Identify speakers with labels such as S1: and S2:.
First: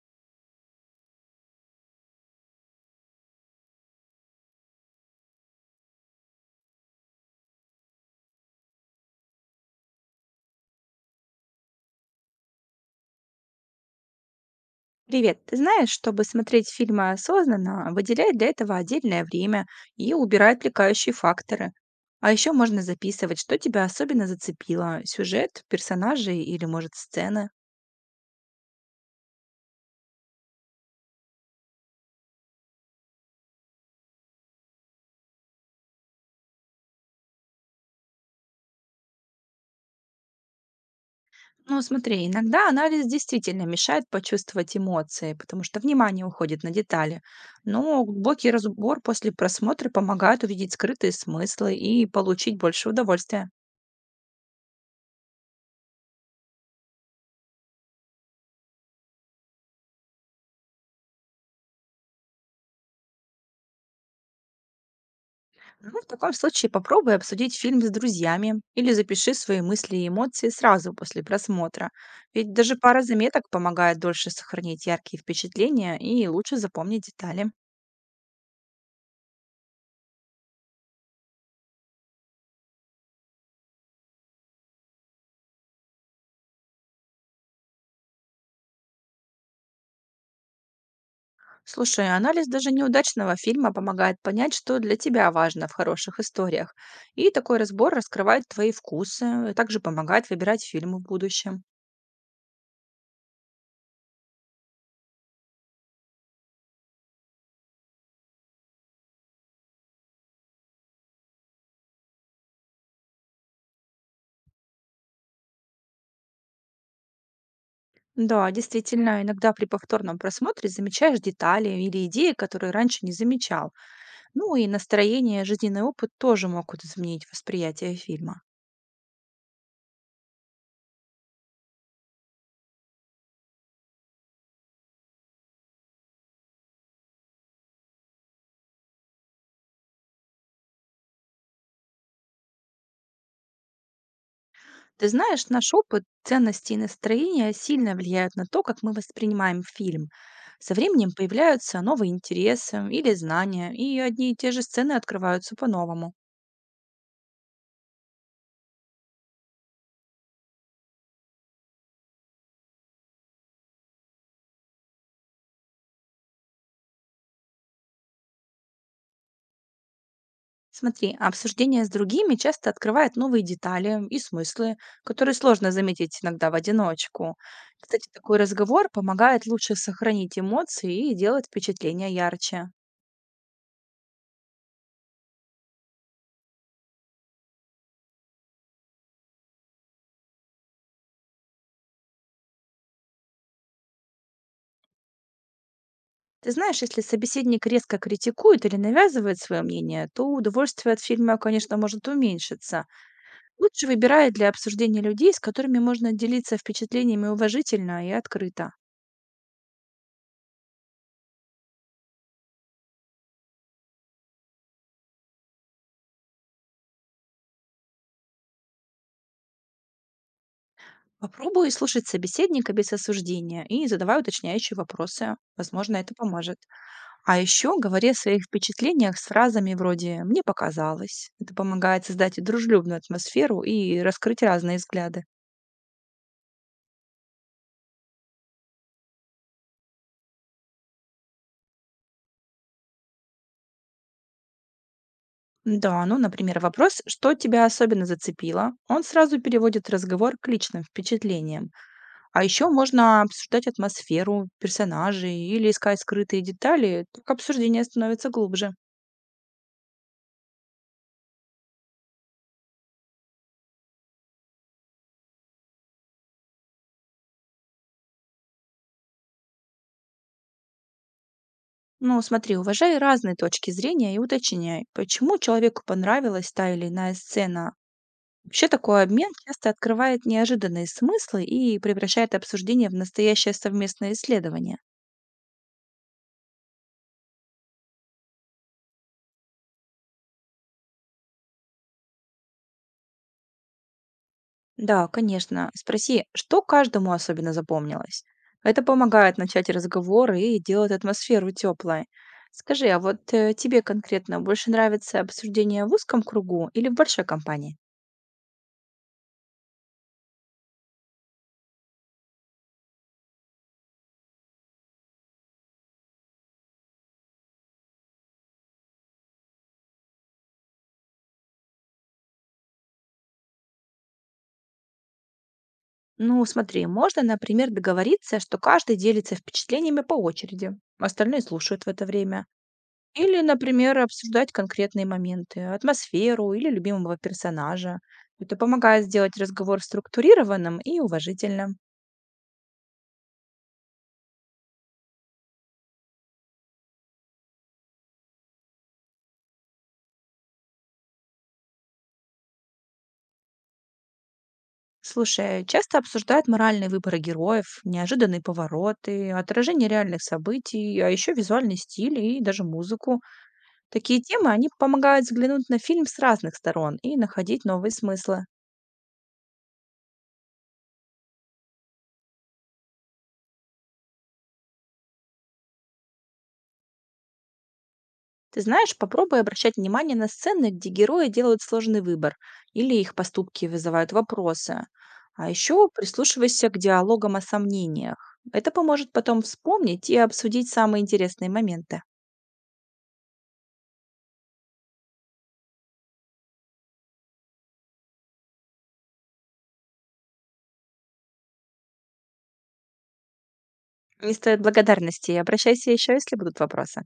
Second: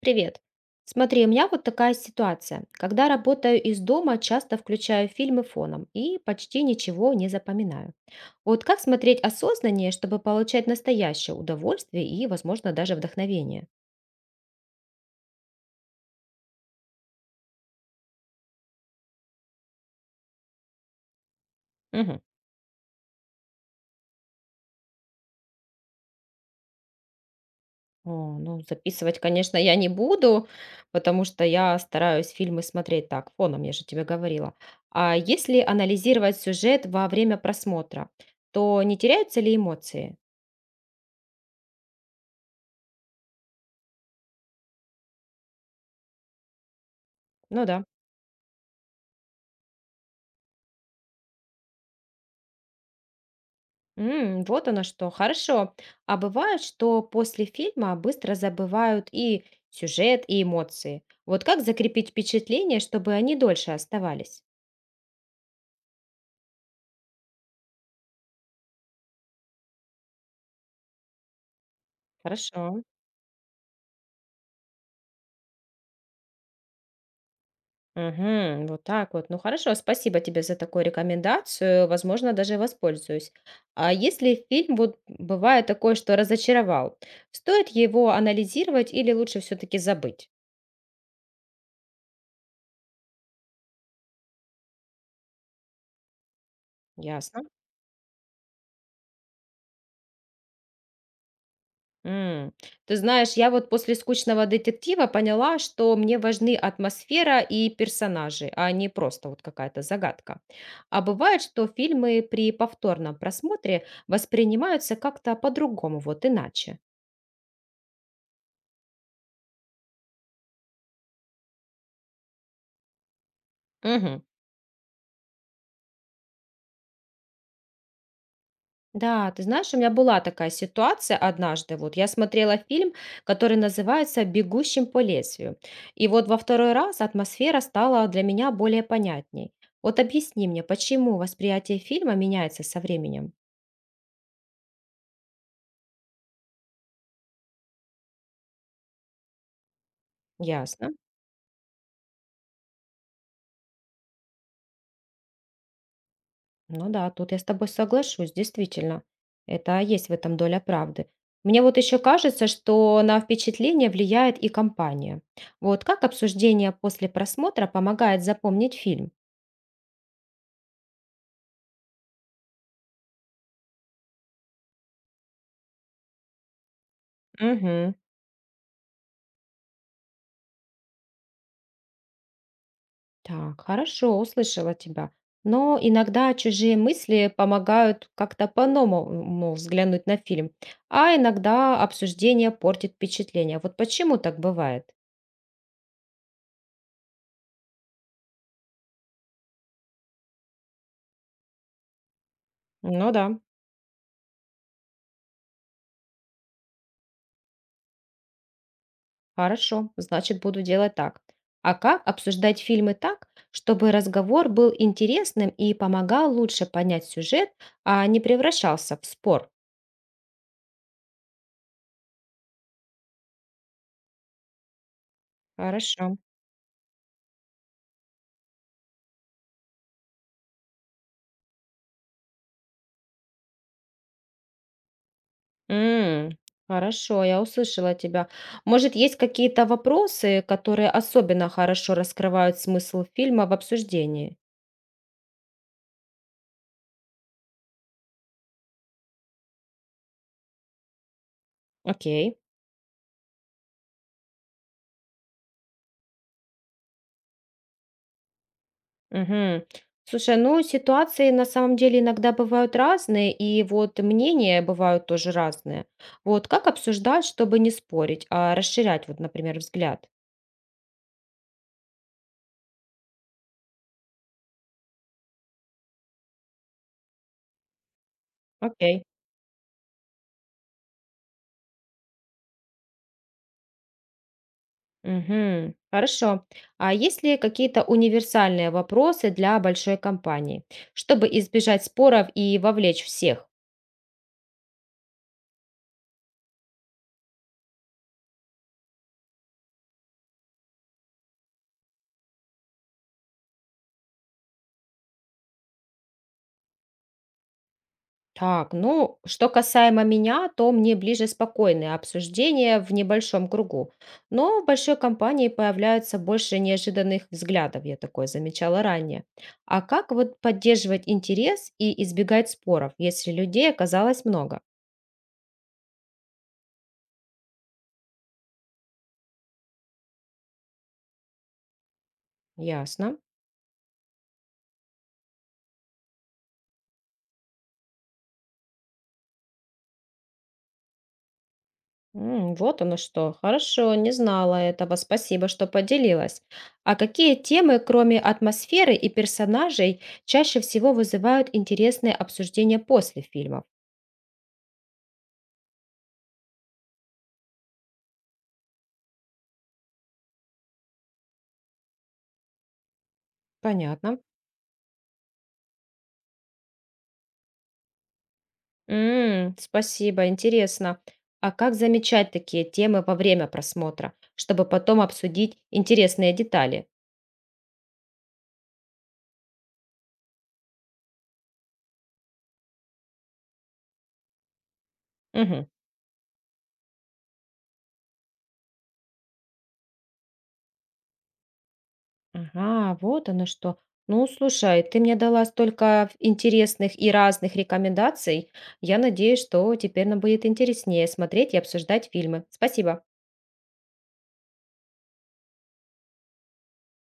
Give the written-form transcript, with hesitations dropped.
S1: Привет. Смотри, у меня вот такая ситуация. Когда работаю из дома, часто включаю фильмы фоном и почти ничего не запоминаю. Вот как смотреть осознаннее, чтобы получать настоящее удовольствие и, возможно, даже вдохновение?
S2: Привет. Ты знаешь, чтобы смотреть фильмы осознанно, выделяй для этого отдельное время и убирай отвлекающие факторы.
S1: Мгм.
S2: А еще можно записывать, что тебя особенно зацепило– сюжет, персонажи или, может, сцены.
S1: О, ну, записывать, конечно, я не буду, потому что я стараюсь фильмы смотреть так, фоном, я же тебе говорила. А если анализировать сюжет во время просмотра, то не теряются ли эмоции?
S2: Ну, смотри, иногда анализ действительно мешает почувствовать эмоции, потому что внимание уходит на детали.
S1: Ну да.
S2: Но глубокий разбор после просмотра помогает увидеть скрытые смыслы и получить больше удовольствия.
S1: М, вот оно что, хорошо. А бывает, что после фильма быстро забывают и сюжет, и эмоции. Вот как закрепить впечатление, чтобы они дольше оставались?
S2: Ну, в таком случае попробуй обсудить фильм с друзьями или запиши свои мысли и эмоции сразу после просмотра. Ведь
S1: Хорошо.
S2: даже пара заметок помогает дольше сохранить яркие впечатления и лучше запомнить детали.
S1: Мгм, вот так вот. Ну хорошо, спасибо тебе за такую рекомендацию. Возможно, даже воспользуюсь. А если фильм вот бывает такое, что разочаровал, стоит его анализировать или лучше все-таки забыть?
S2: Слушай, анализ даже неудачного фильма помогает понять, что для тебя важно в хороших историях. И
S1: Ясно.
S2: такой разбор раскрывает твои вкусы, и также помогает выбирать фильмы в будущем.
S1: М. Ты знаешь, я вот после «Скучного детектива» поняла, что мне важны атмосфера и персонажи, а не просто вот какая-то загадка. А бывает, что фильмы при повторном просмотре воспринимаются как-то по-другому, вот иначе.
S2: Да, действительно, иногда при повторном просмотре замечаешь детали или идеи, которые раньше не замечал.
S1: Мгм.
S2: Ну и настроение, жизненный опыт тоже могут изменить восприятие фильма.
S1: Да, ты знаешь, у меня была такая ситуация однажды. Вот я смотрела фильм, который называется «Бегущим по лезвию». И вот во второй раз атмосфера стала для меня более понятней. Вот объясни мне, почему восприятие фильма меняется со временем?
S2: Ты знаешь, наш опыт, ценности и настроение сильно влияют на то, как мы воспринимаем фильм. Со
S1: Ясно.
S2: временем появляются новые интересы или знания, и одни и те же сцены открываются по-новому.
S1: Ну да, тут я с тобой соглашусь, действительно. Это есть в этом доля правды. Мне вот еще кажется, что на впечатление влияет и компания. Вот как обсуждение после просмотра помогает запомнить фильм?
S2: Смотри, обсуждение с другими часто открывает новые детали и смыслы, которые сложно заметить иногда в одиночку.
S1: Мгм.
S2: Кстати, такой разговор помогает лучше сохранить эмоции и делать впечатление ярче.
S1: Так, хорошо, услышала тебя. Но иногда чужие мысли помогают как-то по-новому взглянуть на фильм, а иногда обсуждение портит впечатление. Вот почему так бывает?
S2: Ты знаешь, если собеседник резко критикует или навязывает свое мнение, то удовольствие от фильма, конечно, может уменьшиться.
S1: Ну да,
S2: Лучше выбирай для обсуждения людей, с которыми можно делиться впечатлениями уважительно и открыто.
S1: хорошо, значит, буду делать так. А как обсуждать фильмы так, чтобы разговор был интересным и помогал лучше понять сюжет, а не превращался в спор?
S2: Попробуй слушать собеседника без осуждения и задавай уточняющие вопросы. Возможно,
S1: Хорошо.
S2: это поможет. А еще говори о своих впечатлениях с фразами вроде «мне показалось». Это помогает создать дружелюбную атмосферу и раскрыть разные взгляды.
S1: М, хорошо, я услышала тебя. Может, есть какие-то вопросы, которые особенно хорошо раскрывают смысл фильма в обсуждении?
S2: Да, ну, например, вопрос, что тебя особенно зацепило, он сразу переводит разговор к личным впечатлениям.
S1: Окей.
S2: А еще можно обсуждать атмосферу, персонажей или искать скрытые детали, так обсуждение становится глубже.
S1: Мгм. Слушай, ну ситуации на самом деле иногда бывают разные, и вот мнения бывают тоже разные. Вот как обсуждать, чтобы не спорить, а расширять, вот, например, взгляд?
S2: Ну, смотри, уважай разные точки зрения и уточняй, почему человеку понравилась та или иная сцена. Вообще
S1: Окей.
S2: такой обмен часто открывает неожиданные смыслы и превращает обсуждение в настоящее совместное исследование.
S1: Мгм. Хорошо. А есть ли какие-то универсальные вопросы для большой компании, чтобы избежать споров и вовлечь всех?
S2: Да, конечно. Спроси, что каждому особенно запомнилось. Это помогает начать разговор и делает атмосферу теплой. Скажи, а вот тебе конкретно больше нравится обсуждение в узком кругу или в большой компании?
S1: Так, ну, что касаемо меня, то мне ближе спокойное обсуждение в небольшом кругу. Но в большой компании появляются больше неожиданных взглядов, я такое замечала ранее. А как вот поддерживать интерес и избегать споров, если людей оказалось много?
S2: Ну, смотри, можно, например, договориться, что каждый делится впечатлениями по очереди, остальные слушают в это время.
S1: Ясно.
S2: Или, например, обсуждать конкретные моменты, атмосферу или любимого персонажа. Это помогает сделать разговор структурированным и уважительным.
S1: М, вот оно что. Хорошо, не знала этого. Спасибо, что поделилась. А какие темы, кроме атмосферы и персонажей, чаще всего вызывают интересные обсуждения после фильмов?
S2: Слушай, часто обсуждают моральные выборы героев, неожиданные повороты, отражение реальных событий, а еще визуальный стиль и даже музыку.
S1: Понятно.
S2: Такие темы, они помогают взглянуть на фильм с разных сторон и находить новые смыслы.
S1: М, спасибо, интересно. А как замечать такие темы во время просмотра, чтобы потом обсудить интересные детали?
S2: Ты знаешь, попробуй обращать внимание на сцены, где герои делают сложный выбор или их поступки вызывают вопросы. А
S1: Мгм.
S2: еще прислушивайся к диалогам о сомнениях. Это поможет потом вспомнить и обсудить самые интересные моменты.
S1: Ага, вот оно что. Ну, слушай, ты мне дала столько интересных и разных рекомендаций. Я надеюсь, что теперь нам будет интереснее смотреть и обсуждать фильмы. Спасибо.
S2: Не стоит благодарности. Обращайся еще, если будут вопросы.